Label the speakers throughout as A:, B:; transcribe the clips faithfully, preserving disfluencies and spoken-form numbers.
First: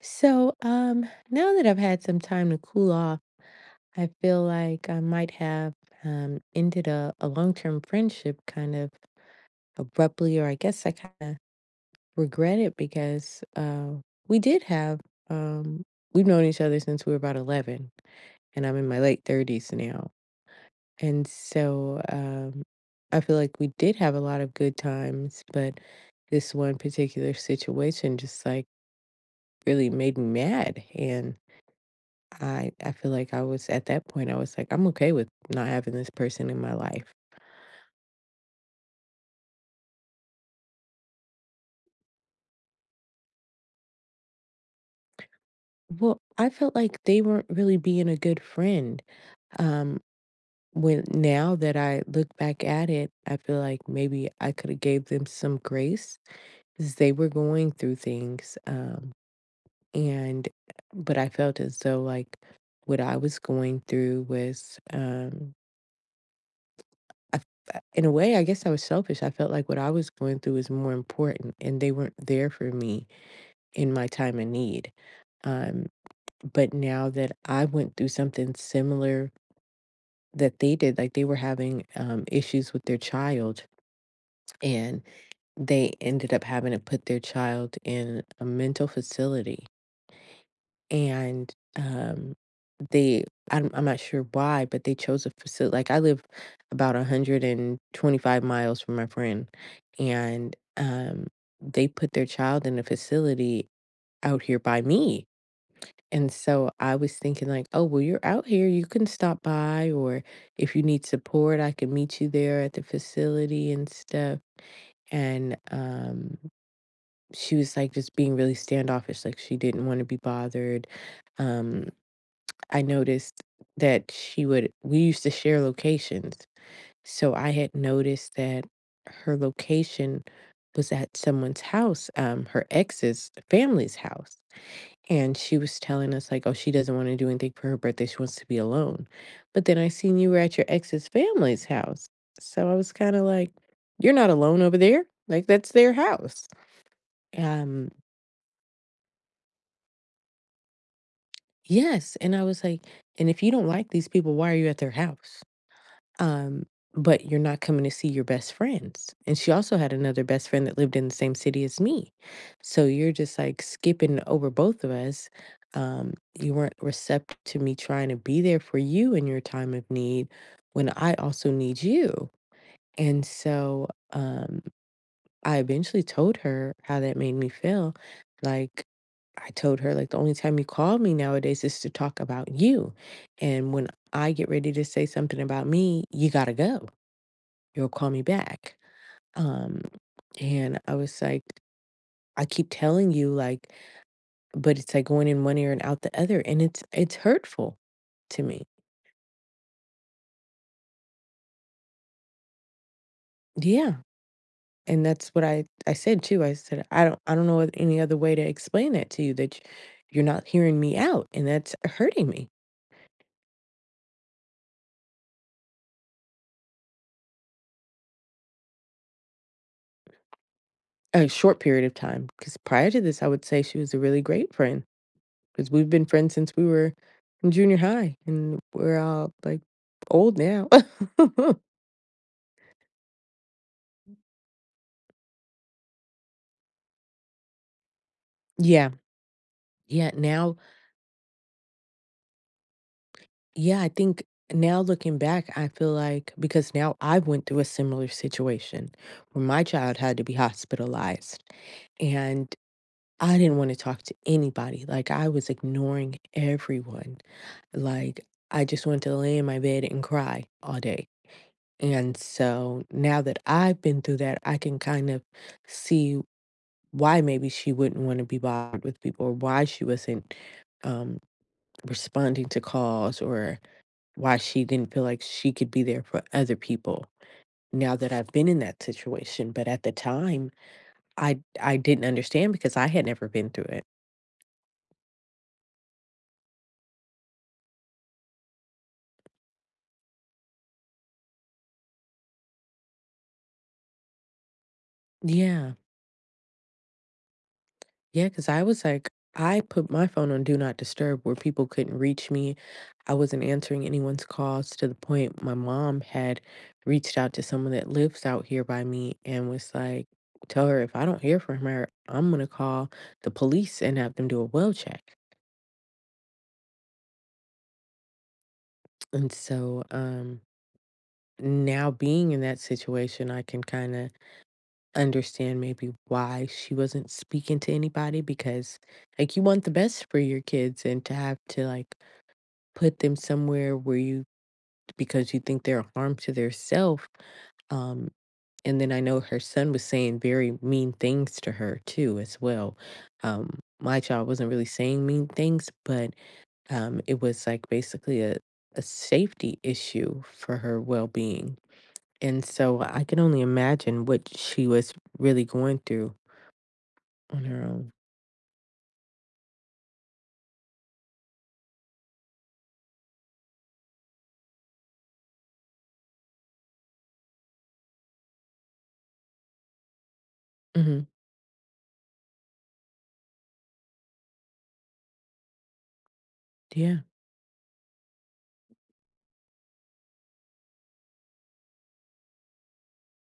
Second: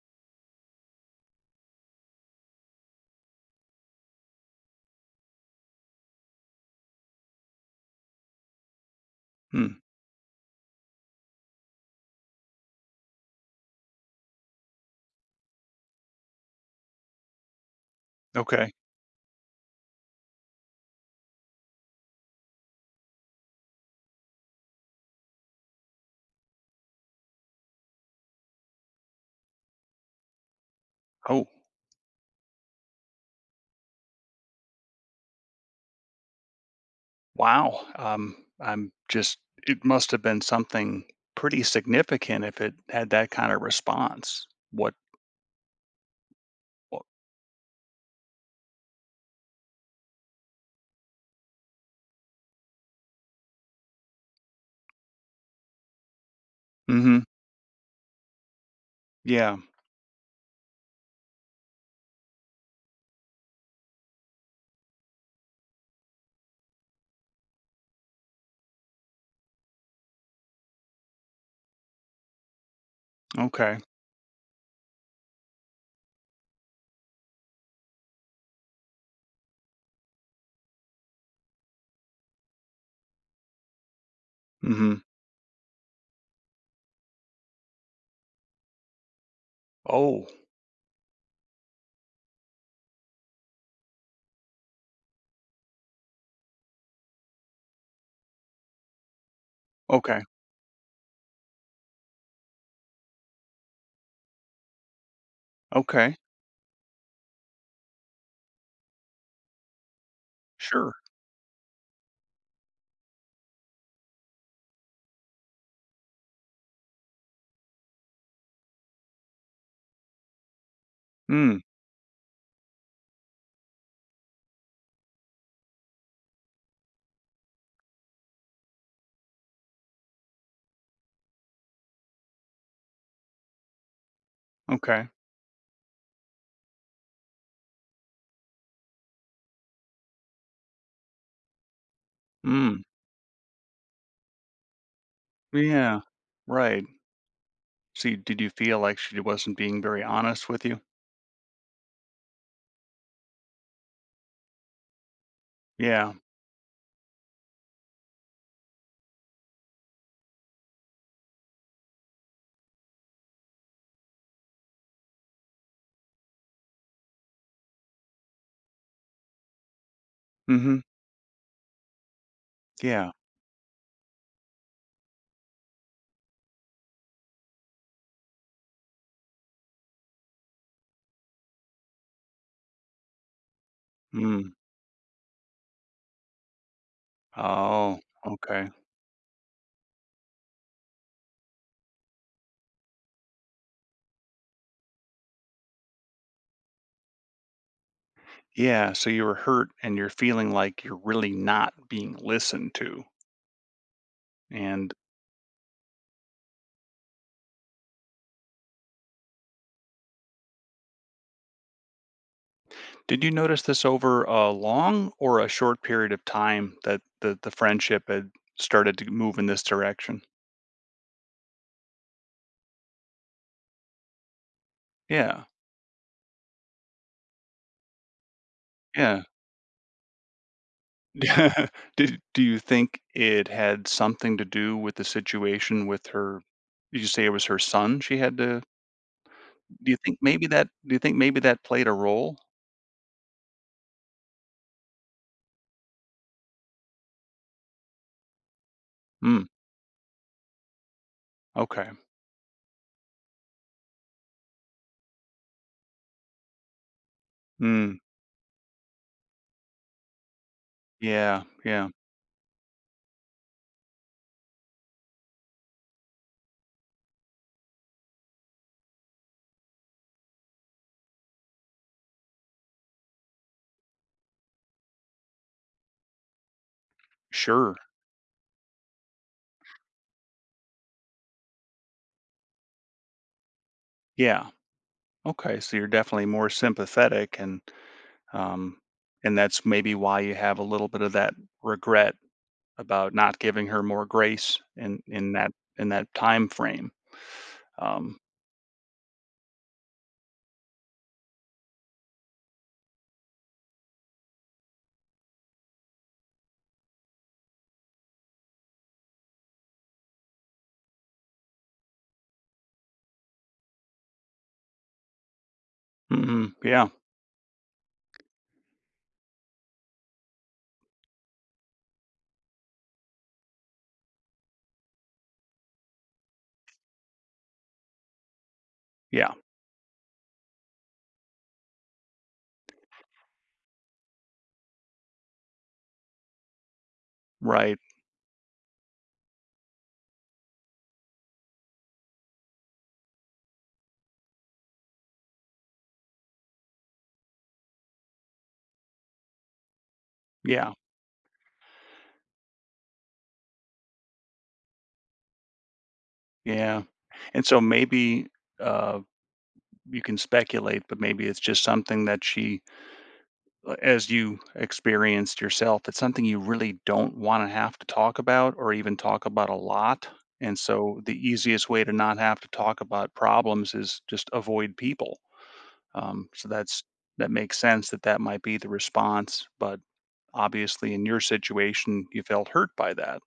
A: So, um, now that I've had some time to cool off, I feel like I might have um, ended a, a long term friendship kind of
B: Hmm,
A: abruptly. Or I guess I kind of regret it because uh, we did have, um, we've known each other since we were about eleven, and
B: okay.
A: I'm in my late thirties now. And so um, I feel like we did have a lot of good times, but this one particular situation just like really made me mad.
B: Oh,
A: I I feel like I was at that point, I was like, I'm okay with not having this person in my life.
B: wow. Um, I'm just it must have been something pretty significant if it had that kind of response. What
A: Well, I felt like
B: what
A: they weren't really being a good friend. Um, when now that I look back at it, I feel like maybe I could have gave them some grace because they
B: Mhm.
A: were going through things. Um,
B: Yeah.
A: and but I felt as though like what I was going through was um I f- in a way, I guess I was selfish. I felt like what I was going through was more important and they weren't there for me
B: Okay.
A: in my time of need. Um, but now that I went through something similar that they did, like they were having um, issues with their child,
B: Mhm.
A: and they ended up having to put their child in a mental facility.
B: Oh,
A: And um, they, I'm, I'm not sure why, but they chose a facility. Like I live about one hundred twenty-five miles from my friend,
B: okay.
A: and um, they put their child in a facility out here by me.
B: Okay.
A: And so I was thinking like, oh, well, you're out here, you can stop by, or if you
B: Sure.
A: need support, I can meet you there at the facility and stuff. And um, she was like just being really standoffish, like she didn't want to be bothered.
B: Mm,
A: Um, I noticed that she would, we used to share locations. So I had noticed that her location was at someone's house, um, her ex's family's house.
B: okay.
A: And she was telling us, like, oh, she doesn't want to do anything for her birthday. She wants to be alone. But then I seen you were at your ex's family's house. So I
B: Mm.
A: was kind of like, you're not alone over there. Like, that's their
B: Yeah.
A: house.
B: Right.
A: Um,
B: See, did you feel like she wasn't being very honest with you?
A: yes. And I was like, and if you don't like these people, why are you at their house?
B: Yeah.
A: um, but you're not coming to see your best friends. And she also had another best friend that lived in the same city as me. So you're just like skipping over both of us. Um, you weren't receptive to me trying to be there for you in your time of need
B: Mhm.
A: when I also need you.
B: Yeah.
A: And so um, I eventually told her how that made me feel. Like, I told her, like, the only time you call me nowadays is to talk about you. And when I get
B: Mm.
A: ready to say something about me, you got to go you'll
B: Oh,
A: call me
B: okay.
A: back. Um, and I was like, I keep telling you, like, but it's like going in one ear and out the other. And it's it's hurtful to me.
B: Yeah, so you were hurt and you're feeling like you're really not being listened to.
A: Yeah.
B: And
A: And that's what I, I said too. I said, I don't I don't know any other way to explain that to you that y- you're not hearing me out and that's hurting me.
B: did you notice this over a long or a short period of time that the, the friendship had started to move in this direction?
A: A short period of time. Because prior to this, I would say she was a really great friend.
B: Yeah,
A: Because we've been friends since we were in junior high and we're
B: yeah.
A: all like old now.
B: Did, do you think it had something to do with the situation with her? Did you say it was her son she had to?
A: Yeah.
B: Do you
A: Yeah,
B: think maybe
A: now
B: that? Do you think maybe that played a role?
A: yeah, I think now looking back, I feel like because now I went through a similar situation
B: Hmm.
A: where my child had to be hospitalized
B: Okay.
A: and I didn't want to talk to anybody. Like I was ignoring everyone.
B: Hmm.
A: Like I just wanted to lay in my bed and cry all day.
B: Yeah. Yeah.
A: And so now that I've been through that, I can kind of see why maybe she wouldn't want to be bothered with people or why she wasn't um, responding to calls or why she didn't feel like she could be there for other people
B: Sure.
A: now that I've been in that situation, but at the time, I I didn't understand because I had never been through it.
B: Yeah. Okay, so you're definitely more sympathetic and um and that's maybe why you have a little bit of that regret about not giving her more grace in in that
A: Yeah.
B: in that time frame. Um
A: Yeah, because I was like I put my phone on do not disturb where people couldn't reach me. I wasn't answering anyone's calls to the point my mom had reached out to someone that lives out here by me and was like, tell her if I don't hear from her, I'm gonna call the police and have them do a well check.
B: mhm, yeah.
A: And so, um now being in that situation, I can kind of understand maybe why she wasn't speaking to anybody because,
B: Yeah.
A: like, you want the best for your kids and to have to, like, put them somewhere where you, because you think they're a harm to their self.
B: Right.
A: Um, and then I know her son was saying very mean things to her too, as well. Um, my child wasn't really saying mean things, but um, it was like basically a, a safety issue for
B: Yeah.
A: her well being. And so I can only imagine what she was really going through
B: Yeah.
A: on
B: And so
A: her own.
B: maybe uh you can speculate, but maybe it's just something that she uh, as you experienced yourself, it's something you really don't want to have to talk about or even talk about a lot. And so
A: Mhm.
B: the easiest way to not have to talk about problems is just avoid people. Um, so that's
A: Yeah.
B: That makes sense that that might be the response. But obviously, in your situation, you felt hurt by that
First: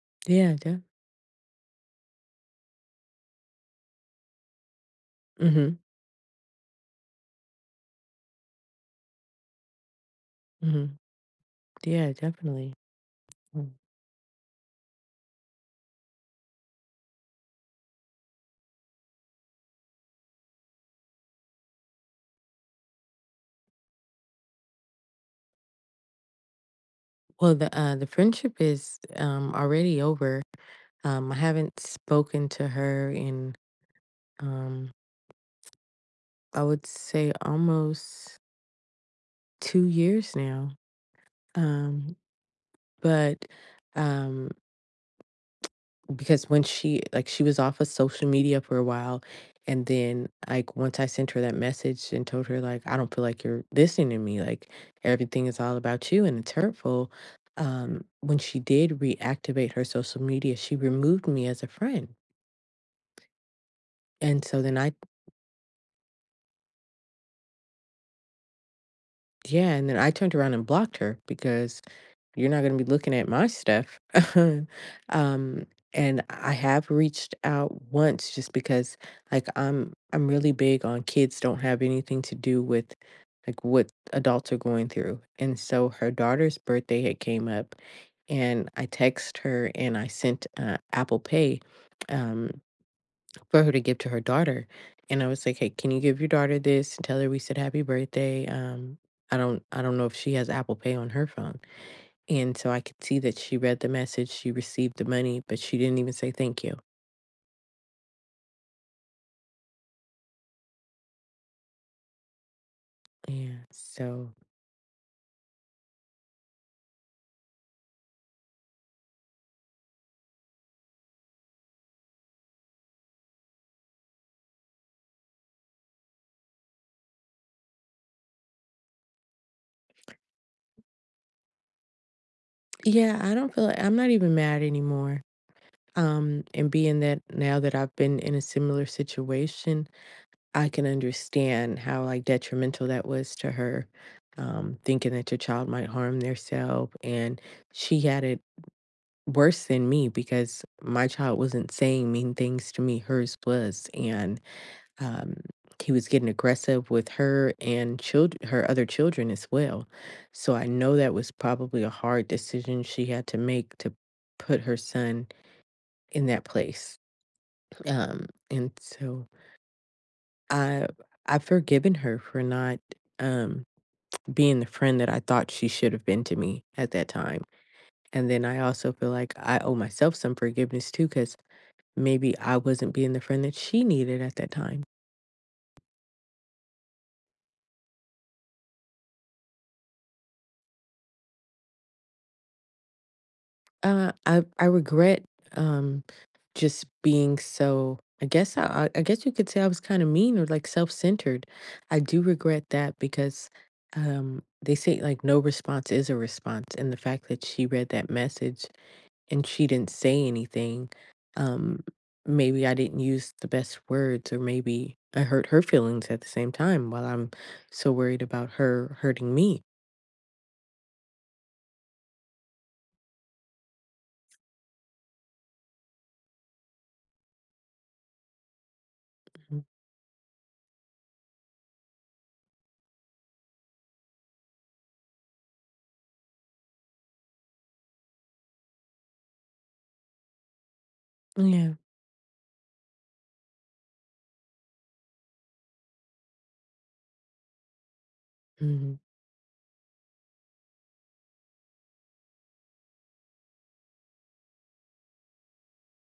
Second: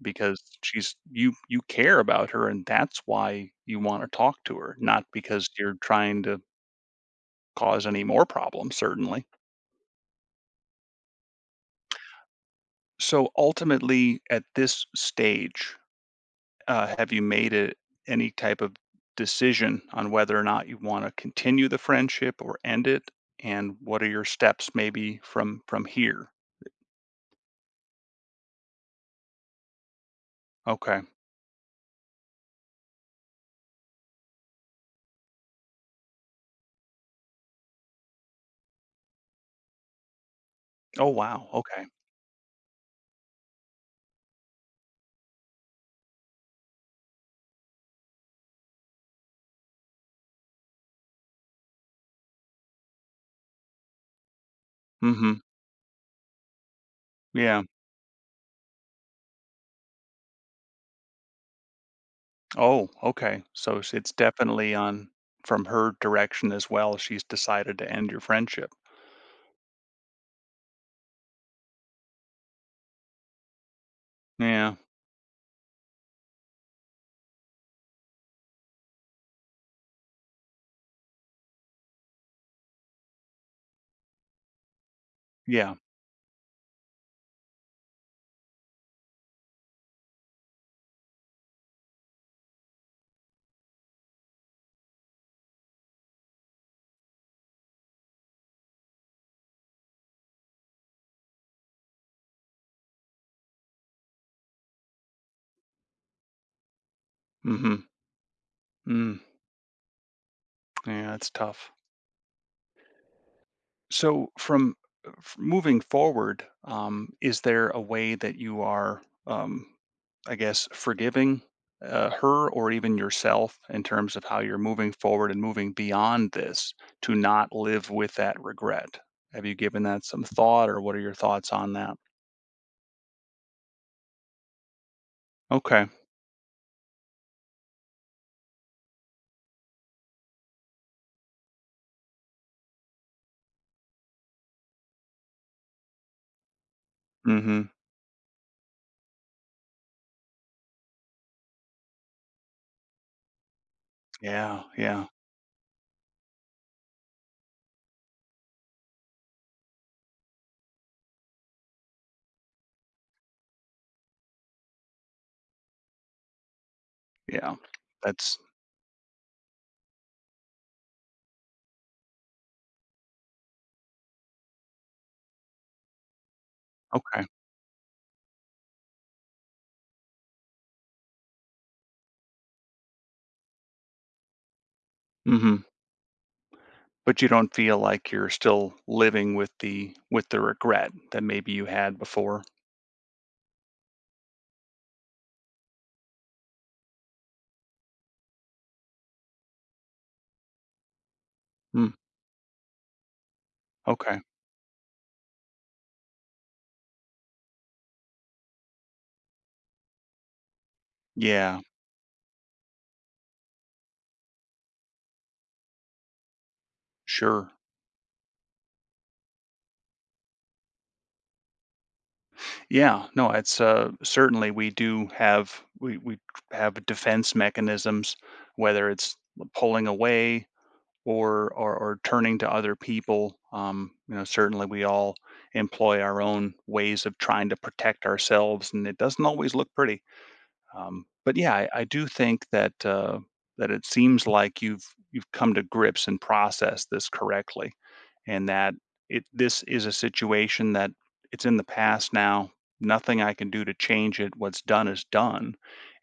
B: because
A: Yeah, def.
B: she's you you care about her, and that's why you want to talk to her, not because you're
A: Mhm,
B: trying to cause any more problems, certainly.
A: mhm. Yeah, definitely.
B: So
A: Mm.
B: ultimately, at this stage, uh, have you made a, any type of decision on whether or not you want to continue the friendship or end it? And what are your steps maybe from from here?
A: Well, the, uh, the friendship is, um, already over.
B: Okay.
A: Um, I haven't spoken to her in, um, I would say almost two years now,
B: Oh wow. Okay.
A: um, but, um because when she like she was off of social media for a while and then like once I sent her that message and told her like I don't feel like you're listening to me, like
B: Mm-hmm.
A: everything is all about you and it's hurtful.
B: Yeah.
A: Um when she did reactivate her social media she removed me as a friend.
B: Oh, okay. So it's it's
A: and so
B: definitely
A: then i
B: on from her direction as well. She's decided to end your friendship.
A: yeah, and then I turned around and blocked her because you're not gonna be looking at my stuff.
B: Yeah.
A: Um, and I have reached out once just because like I'm I'm really big on kids don't have anything to do with like what adults are going through. And
B: Yeah.
A: so her daughter's birthday had came up and I text her and I sent uh, Apple Pay um, for her to give to her daughter. And I was like, "Hey, can you give your daughter this and tell her we said happy birthday?" Um, I don't I don't know if she has Apple Pay on her phone and so I could see that she read the message, she received the money, but she didn't even say thank you.
B: Mm-hmm. Mm. Yeah, it's tough.
A: Yeah. So,
B: So from uh, f moving forward, um, is there a way that you are, um, I guess, forgiving, uh, her or even yourself in terms of how you're moving forward and moving beyond this to not live with that regret? Have you given that some thought, or what are your thoughts on that?
A: yeah, I don't feel like I'm not even mad anymore.
B: Okay.
A: Um, and being that now that I've been in a similar situation, I can understand how like detrimental that was to her. Um, thinking that your child might harm theirself, and
B: Mhm.
A: she had it worse than me because my child wasn't saying mean things to me, hers was, and
B: Yeah, yeah,
A: um, he was getting aggressive with her and child her other children as well. So I know that was probably a hard decision she had to make to put her son in that place.
B: yeah.
A: Um,
B: That's
A: and so I I've forgiven her for not um, being the friend that I thought she should have been to me at that
B: okay.
A: time. And then I also feel like I owe myself some forgiveness too, because maybe I wasn't being the friend that she needed at that time.
B: Mhm. But you don't feel like you're still living with the with the regret that maybe you had before?
A: Uh, I I regret um just being so I guess I I I guess you could say I was kind of mean or like self-centered.
B: Hmm,
A: I do regret that because
B: okay.
A: um they say like no response is a response and the fact that she read that message and she didn't say anything.
B: Yeah,
A: um Maybe I didn't use the best words or maybe I hurt her feelings at the same time while I'm
B: sure.
A: so worried about her hurting me.
B: Yeah, no, it's uh, certainly we do have we we have defense mechanisms, whether it's
A: Mhm.
B: pulling away or or, or turning to other people. Um, you know, certainly we all employ our own ways of trying to protect ourselves, and it doesn't always look pretty. Um, but yeah, I,
A: Yeah.
B: I do think that uh, that it seems like you've you've come to grips and processed this correctly, and that
A: Mhm.
B: it this is a situation that it's in the past now. Nothing I can do to change it. What's done is done.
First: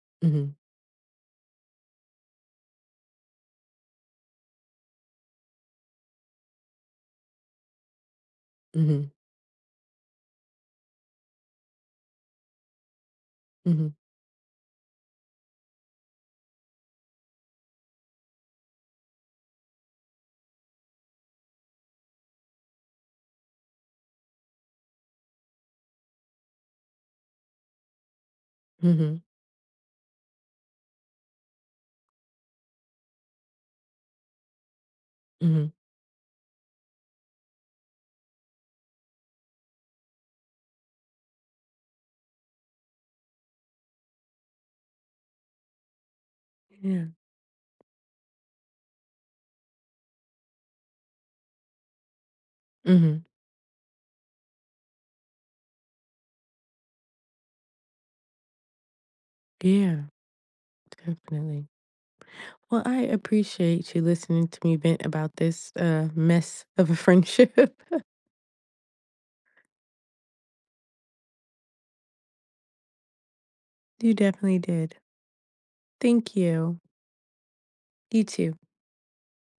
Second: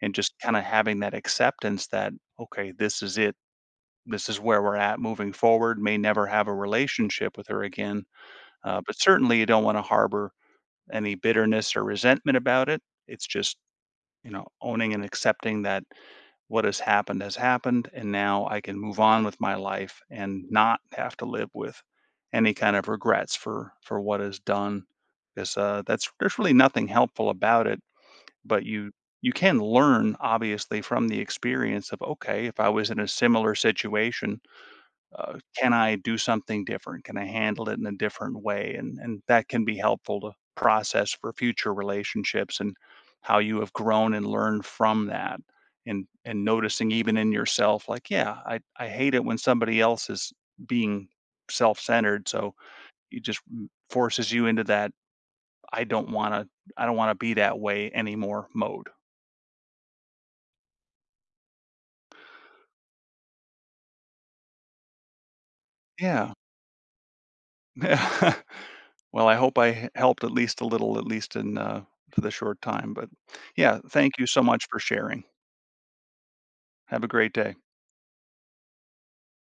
B: And just
A: Mhm.
B: kind of having that acceptance that, okay, this is it. This is where we're at moving forward. May never have a relationship with her again. Uh, but
A: Mhm.
B: certainly you don't want to harbor any bitterness or resentment about it. It's just,
A: Mhm.
B: you know, owning and accepting that what has happened has happened, and now I can move on with my life and not have to live with any kind of regrets for for what is done. Because uh, that's There's really nothing helpful about it, but you
A: Mhm.
B: you can learn obviously from the experience of okay, if I was in a similar situation, uh,
A: Mhm.
B: can I do something different? Can I handle it in a different way? And and that can be helpful to process for future relationships and how you have grown and learned from that. And and noticing
A: Yeah.
B: even in yourself, like, yeah, I, I hate it when somebody else is being self-centered. So
A: Mhm.
B: it just m- forces you into that I don't wanna I don't wanna be that way anymore mode.
A: Yeah, definitely. Well, I appreciate you listening to me vent about this, uh,
B: Yeah.
A: mess of a friendship.
B: Well, I hope I helped at least a little, at least in, uh, for the short time, but yeah,
A: You
B: thank you so
A: definitely
B: much for
A: did.
B: sharing.
A: Thank you.
B: Have a great day.
A: You too.